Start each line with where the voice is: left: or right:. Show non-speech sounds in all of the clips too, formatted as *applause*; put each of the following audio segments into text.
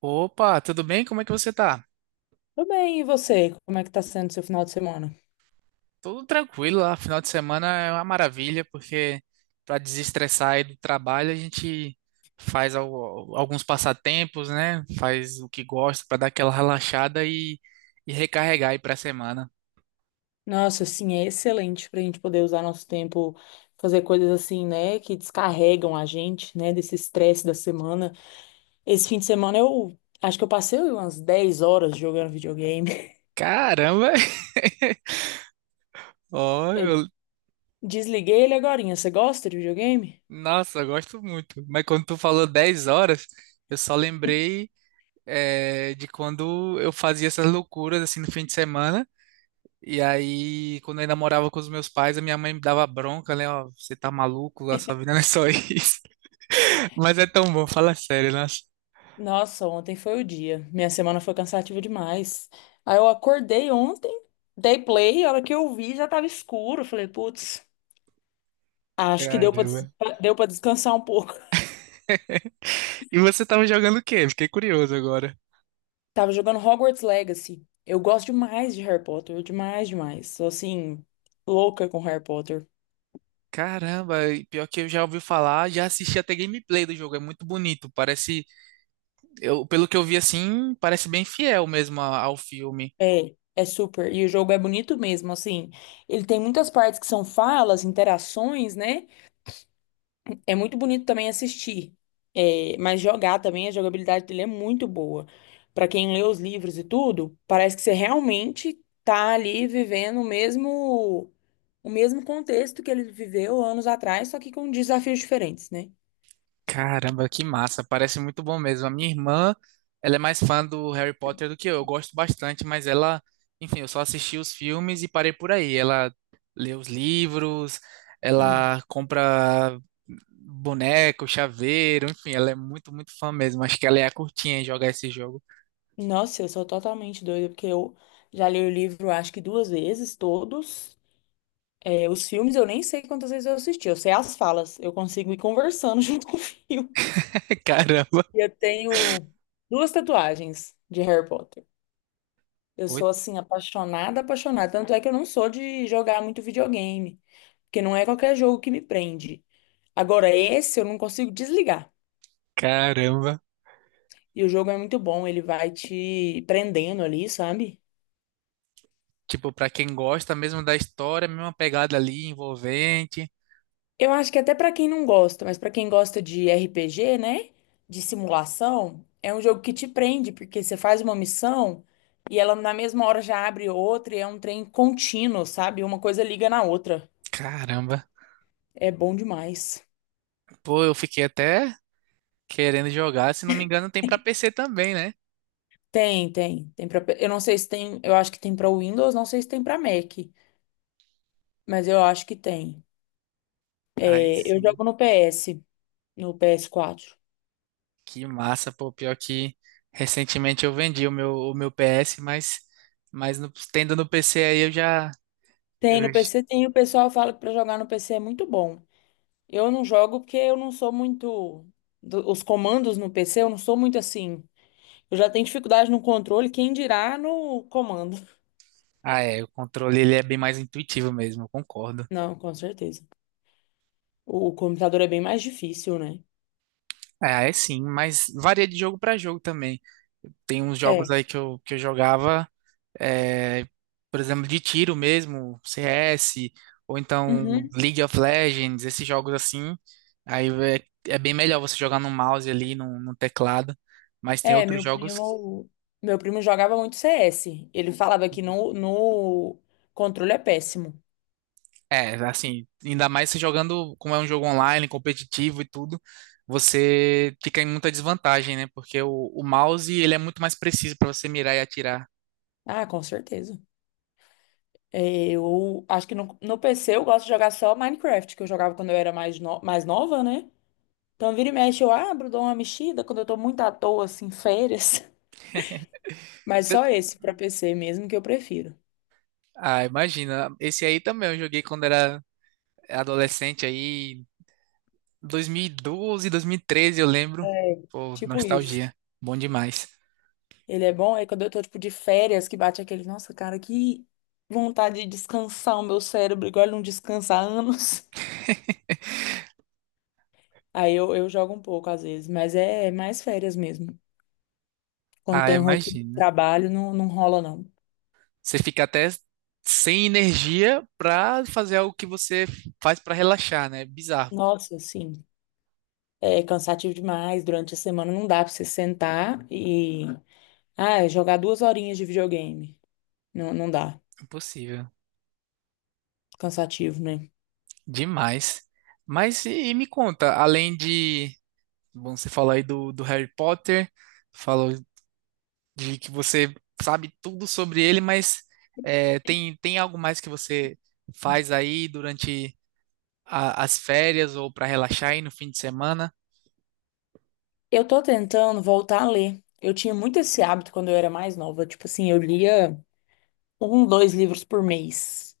right: Opa, tudo bem? Como é que você tá?
left: Tudo bem, e você? Como é que tá sendo seu final de semana?
right: Tudo tranquilo lá. Final de semana é uma maravilha, porque para desestressar aí do trabalho, a gente faz alguns passatempos, né? Faz o que gosta para dar aquela relaxada e recarregar aí pra semana.
left: Nossa, assim, é excelente pra gente poder usar nosso tempo, fazer coisas assim, né, que descarregam a gente, né, desse estresse da semana. Esse fim de semana eu acho que eu passei umas 10 horas jogando videogame.
right: Caramba! *laughs* Ó,
left: *laughs* Eu
right: eu-
left: desliguei ele agorinha. Você gosta de videogame?
right: nossa, eu gosto muito. Mas quando tu falou 10 horas, eu só lembrei, de quando eu fazia essas loucuras assim no fim de semana. E aí, quando eu ainda morava com os meus pais, a minha mãe me dava bronca, né? Ó, você tá maluco, a sua vida não é só isso. *laughs* Mas é tão bom, fala sério, nossa.
left: Nossa, ontem foi o dia. Minha semana foi cansativa demais. Aí eu acordei ontem, dei play, a hora que eu vi já tava escuro. Falei, putz, acho que
right: Caramba.
left: deu pra descansar um pouco.
right: E você tava jogando o quê? Fiquei curioso agora.
left: Tava jogando Hogwarts Legacy. Eu gosto demais de Harry Potter, demais, demais. Sou assim, louca com Harry Potter.
right: Caramba, e pior que eu já ouvi falar, já assisti até gameplay do jogo, é muito bonito. Parece, eu, pelo que eu vi assim, parece bem fiel mesmo ao filme.
left: É, é super. E o jogo é bonito mesmo, assim. Ele tem muitas partes que são falas, interações, né? É muito bonito também assistir. É, mas jogar também, a jogabilidade dele é muito boa. Pra quem lê os livros e tudo, parece que você realmente tá ali vivendo o mesmo contexto que ele viveu anos atrás, só que com desafios diferentes, né?
right: Caramba, que massa, parece muito bom mesmo. A minha irmã, ela é mais fã do Harry Potter do que eu. Eu gosto bastante, mas ela, enfim, eu só assisti os filmes e parei por aí. Ela lê os livros, ela compra boneco, chaveiro, enfim, ela é muito, muito fã mesmo. Acho que ela é a curtinha em jogar esse jogo.
left: Nossa, eu sou totalmente doida, porque eu já li o livro acho que duas vezes, todos. É, os filmes eu nem sei quantas vezes eu assisti, eu sei as falas, eu consigo ir conversando *laughs* junto com o filme.
right: *laughs* Caramba.
left: E eu tenho duas tatuagens de Harry Potter. Eu
right: Oi,
left: sou, assim, apaixonada, apaixonada. Tanto é que eu não sou de jogar muito videogame, porque não é qualquer jogo que me prende. Agora, esse eu não consigo desligar.
right: caramba.
left: E o jogo é muito bom, ele vai te prendendo ali, sabe?
right: Tipo, pra quem gosta mesmo da história, mesma pegada ali envolvente.
left: Eu acho que até pra quem não gosta, mas pra quem gosta de RPG, né? De simulação, é um jogo que te prende, porque você faz uma missão e ela na mesma hora já abre outra e é um trem contínuo, sabe? Uma coisa liga na outra.
right: Caramba.
left: É bom demais.
right: Pô, eu fiquei até querendo jogar. Se não me engano, tem pra PC também, né?
left: Tem, tem, tem para, eu não sei se tem, eu acho que tem pra Windows, não sei se tem pra Mac, mas eu acho que tem.
right: Aí
left: É, eu
right: sim.
left: jogo no PS, no PS4.
right: Que massa, pô. Pior que recentemente eu vendi o meu PS, mas, tendo no PC aí eu já.
left: Tem no
right: eu-
left: PC, tem, o pessoal fala que pra jogar no PC é muito bom. Eu não jogo porque eu não sou muito. Os comandos no PC, eu não sou muito assim. Eu já tenho dificuldade no controle, quem dirá no comando. *laughs*
right: ah, é. O controle ele é bem mais intuitivo mesmo, eu concordo.
left: Não, com certeza. O computador é bem mais difícil, né?
right: É, é sim, mas varia de jogo pra jogo também. Tem uns jogos
left: É.
right: aí que eu jogava. É, por exemplo, de tiro mesmo, CS, ou então
left: Uhum.
right: League of Legends, esses jogos assim. Aí é, é bem melhor você jogar no mouse ali, no teclado. Mas tem
left: É,
right: outros
left: meu
right: jogos.
left: primo. Meu primo jogava muito CS. Ele falava que no controle é péssimo.
right: É, assim, ainda mais você jogando, como é um jogo online, competitivo e tudo, você fica em muita desvantagem, né? Porque o mouse, ele é muito mais preciso para você mirar e atirar.
left: Ah, com certeza. É, eu acho que no PC eu gosto de jogar só Minecraft, que eu jogava quando eu era mais, no- mais nova, né? Então, vira e mexe, eu abro, dou uma mexida quando eu tô muito à toa, assim, férias. *laughs* Mas só
right: Eu-
left: esse pra PC mesmo que eu prefiro.
right: Ah, imagina. Esse aí também eu joguei quando era adolescente aí, 2012, 2013, eu lembro.
left: É.
right: Pô,
left: Tipo isso.
right: nostalgia. Bom demais.
left: Ele é bom, aí quando eu tô, tipo, de férias, que bate aquele, nossa, cara, que vontade de descansar o meu cérebro, igual ele não descansa há anos. *laughs* Aí eu jogo um pouco, às vezes, mas é mais férias mesmo. Quando tô
right: Ah,
left: em rotina de
right: imagina.
left: trabalho, não, não rola, não.
right: Você fica até sem energia pra fazer algo que você faz pra relaxar, né? Bizarro.
left: Nossa, assim, é cansativo demais, durante a semana não dá pra você sentar e, ah, jogar duas horinhas de videogame. Não, não dá.
right: Impossível.
left: Cansativo, né?
right: Demais. Mas me conta, além de. Bom, você falou aí do Harry Potter, falou de que você sabe tudo sobre ele, mas é, tem, tem algo mais que você faz aí durante as férias ou para relaxar aí no fim de semana?
left: Eu tô tentando voltar a ler. Eu tinha muito esse hábito quando eu era mais nova. Tipo assim, eu lia um, dois livros por mês.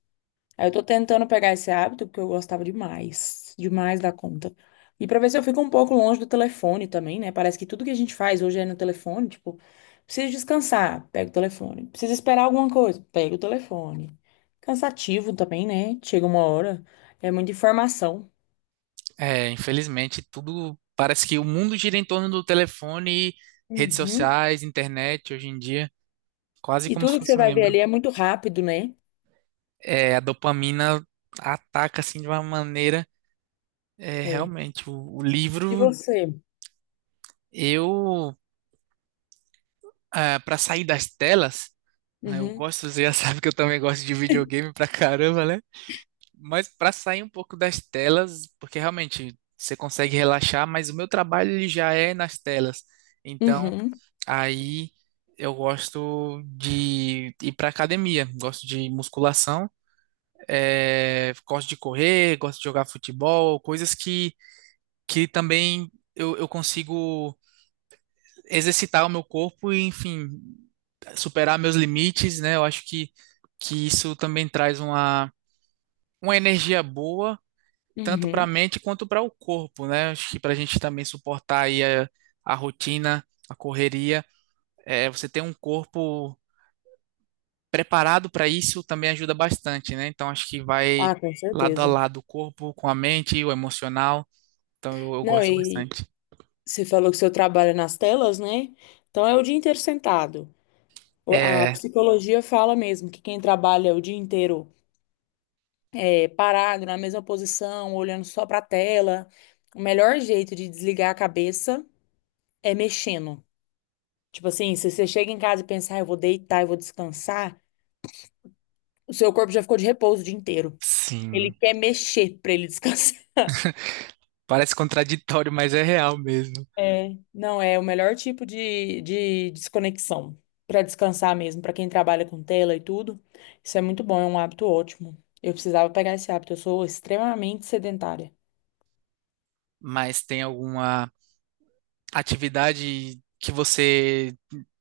left: Aí eu tô tentando pegar esse hábito porque eu gostava demais, demais da conta. E pra ver se eu fico um pouco longe do telefone também, né? Parece que tudo que a gente faz hoje é no telefone. Tipo, preciso descansar, pega o telefone. Preciso esperar alguma coisa, pega o telefone. Cansativo também, né? Chega uma hora, é muita informação.
right: É, infelizmente, tudo parece que o mundo gira em torno do telefone, redes
left: Uhum.
right: sociais, internet hoje em dia, quase
left: E
right: como se
left: tudo que você
right: fosse um
left: vai ver
right: membro.
left: ali é muito rápido, né?
right: É, a dopamina ataca assim de uma maneira, é,
left: É.
right: realmente. O
left: E
right: livro,
left: você?
right: eu, para sair das telas, né, eu
left: Uhum,
right: gosto, você já *laughs* sabe que eu também gosto de videogame pra caramba, né? Mas para sair um pouco das telas, porque realmente você consegue relaxar, mas o meu trabalho ele já é nas telas. Então,
left: uhum,
right: aí eu gosto de ir para academia, gosto de musculação, gosto de correr, gosto de jogar futebol, coisas que também eu consigo exercitar o meu corpo e, enfim, superar meus limites, né? Eu acho que isso também traz uma energia boa, tanto para a
left: uhum.
right: mente quanto para o corpo, né? Acho que para a gente também suportar aí a rotina, a correria, é, você ter um corpo preparado para isso também ajuda bastante, né? Então acho que vai
left: Ah, com
right: lado a
left: certeza.
right: lado o corpo com a mente, o emocional. Então eu
left: Não,
right: gosto
left: e
right: bastante.
left: você falou que seu trabalho é nas telas, né? Então é o dia inteiro sentado. A
right: É,
left: psicologia fala mesmo que quem trabalha o dia inteiro é, parado, na mesma posição, olhando só para a tela, o melhor jeito de desligar a cabeça é mexendo. Tipo assim, se você chega em casa e pensar, "Ah, eu vou deitar, eu vou descansar, o seu corpo já ficou de repouso o dia inteiro. Ele
right: sim.
left: quer mexer para ele descansar. *laughs*
right: Parece contraditório, mas é real mesmo.
left: É, não, é o melhor tipo de desconexão. Para descansar mesmo, para quem trabalha com tela e tudo. Isso é muito bom, é um hábito ótimo. Eu precisava pegar esse hábito, eu sou extremamente sedentária.
right: Mas tem alguma atividade que você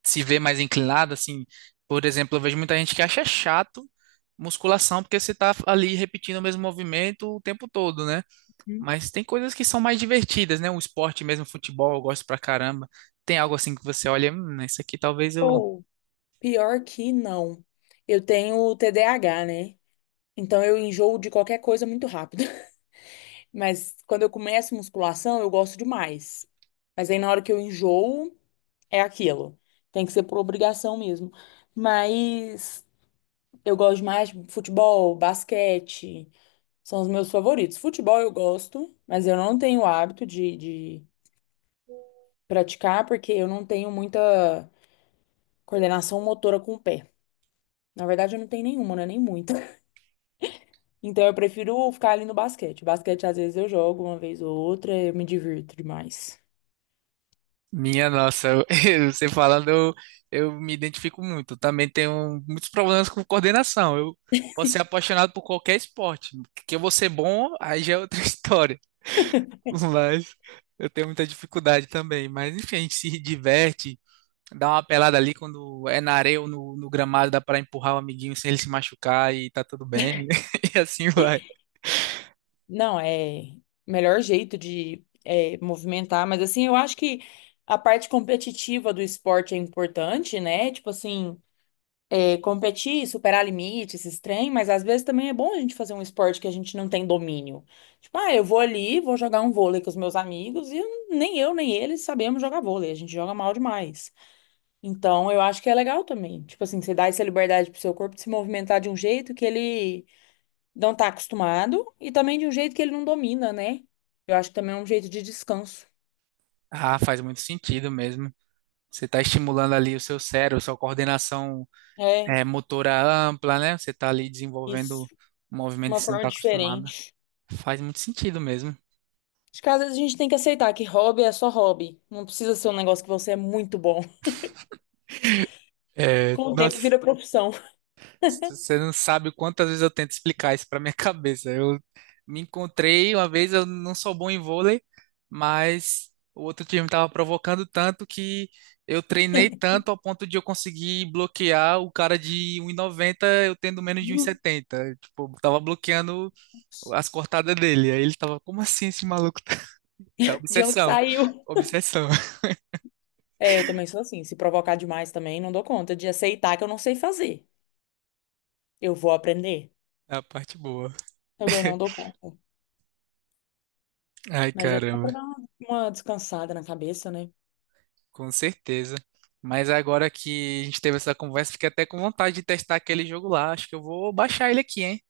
right: se vê mais inclinado, assim? Por exemplo, eu vejo muita gente que acha chato musculação porque você tá ali repetindo o mesmo movimento o tempo todo, né?
left: Hum.
right: Mas tem coisas que são mais divertidas, né? O esporte mesmo, futebol, eu gosto pra caramba. Tem algo assim que você olha, isso aqui talvez eu.
left: Ou, pior que não. Eu tenho TDAH, né? Então eu enjoo de qualquer coisa muito rápido. *laughs* Mas quando eu começo musculação, eu gosto demais. Mas aí na hora que eu enjoo, é aquilo. Tem que ser por obrigação mesmo. Mas eu gosto mais de futebol, basquete, são os meus favoritos. Futebol eu gosto, mas eu não tenho o hábito de praticar porque eu não tenho muita coordenação motora com o pé. Na verdade, eu não tenho nenhuma, né? Nem muita. *laughs* Então eu prefiro ficar ali no basquete. Basquete, às vezes, eu jogo uma vez ou outra, eu me divirto demais.
right: Minha nossa, *laughs* você falando, eu me identifico muito. Também tenho muitos problemas com coordenação. Eu posso ser apaixonado por qualquer esporte. Que eu vou ser bom, aí já é outra *laughs* história. Mas eu tenho muita dificuldade também. Mas enfim, a gente se diverte, dá uma pelada ali quando é na areia ou no gramado, dá pra empurrar o amiguinho sem ele se machucar e tá tudo bem. *laughs* E assim vai.
left: Não, é o melhor jeito de é, movimentar, mas assim, eu acho que a parte competitiva do esporte é importante, né? Tipo assim. E competir, superar limites, esses trem, mas às vezes também é bom a gente fazer um esporte que a gente não tem domínio. Tipo, ah, eu vou ali, vou jogar um vôlei com os meus amigos e nem eu nem eles sabemos jogar vôlei, a gente joga mal demais. Então, eu acho que é legal também. Tipo assim, você dá essa liberdade pro seu corpo de se movimentar de um jeito que ele não tá acostumado e também de um jeito que ele não domina, né? Eu acho que também é um jeito de descanso.
right: Ah, faz muito sentido mesmo. Você está estimulando ali o seu cérebro, sua coordenação
left: É,
right: é, motora ampla, né? Você está ali desenvolvendo
left: isso.
right: um movimento
left: Uma
right: que você não
left: forma
right: está acostumado.
left: diferente.
right: Faz muito sentido mesmo.
left: Acho que às vezes a gente tem que aceitar que hobby é só hobby. Não precisa ser um negócio que você é muito bom. *laughs*
right: É,
left: Com o tempo
right: nossa,
left: vira profissão.
right: você não sabe quantas vezes eu tento explicar isso para minha *laughs* cabeça. Eu me encontrei uma vez, eu não sou bom em vôlei, mas o outro time estava provocando tanto que eu treinei tanto ao ponto de eu conseguir bloquear o cara de 1,90, eu tendo menos de
left: *laughs*
right: 1,70. Tipo, eu tava bloqueando as cortadas dele. Aí ele tava, como assim esse maluco? *laughs* É
left: De onde
right: obsessão,
left: saiu?
right: obsessão. *laughs*
left: É, eu também sou assim. Se provocar demais também, não dou conta de aceitar que eu não sei fazer. Eu vou aprender.
right: É a parte boa.
left: Também não dou conta.
right: Ai,
left: Mas é bom
right: caramba.
left: pra dar uma descansada na cabeça, né?
right: Com certeza. Mas agora que a gente teve essa conversa, fiquei até com vontade de testar aquele jogo lá. Acho que eu vou baixar ele aqui, hein?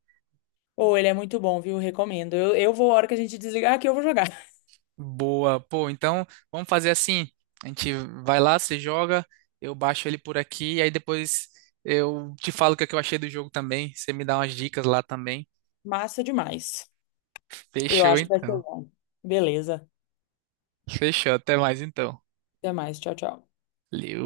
left: Ou ele é muito bom, viu? Recomendo. Eu vou, a hora que a gente desligar aqui, eu vou jogar. *laughs*
right: Boa. Pô, então vamos fazer assim. A gente vai lá, você joga, eu baixo ele por aqui, e aí depois eu te falo o que é que eu achei do jogo também. Você me dá umas dicas lá também.
left: Massa demais. Eu
right: Fechou
left: acho que vai ser
right: então.
left: bom. Beleza.
right: Fechou. Até mais então.
left: Até mais. Tchau, tchau.
right: Valeu.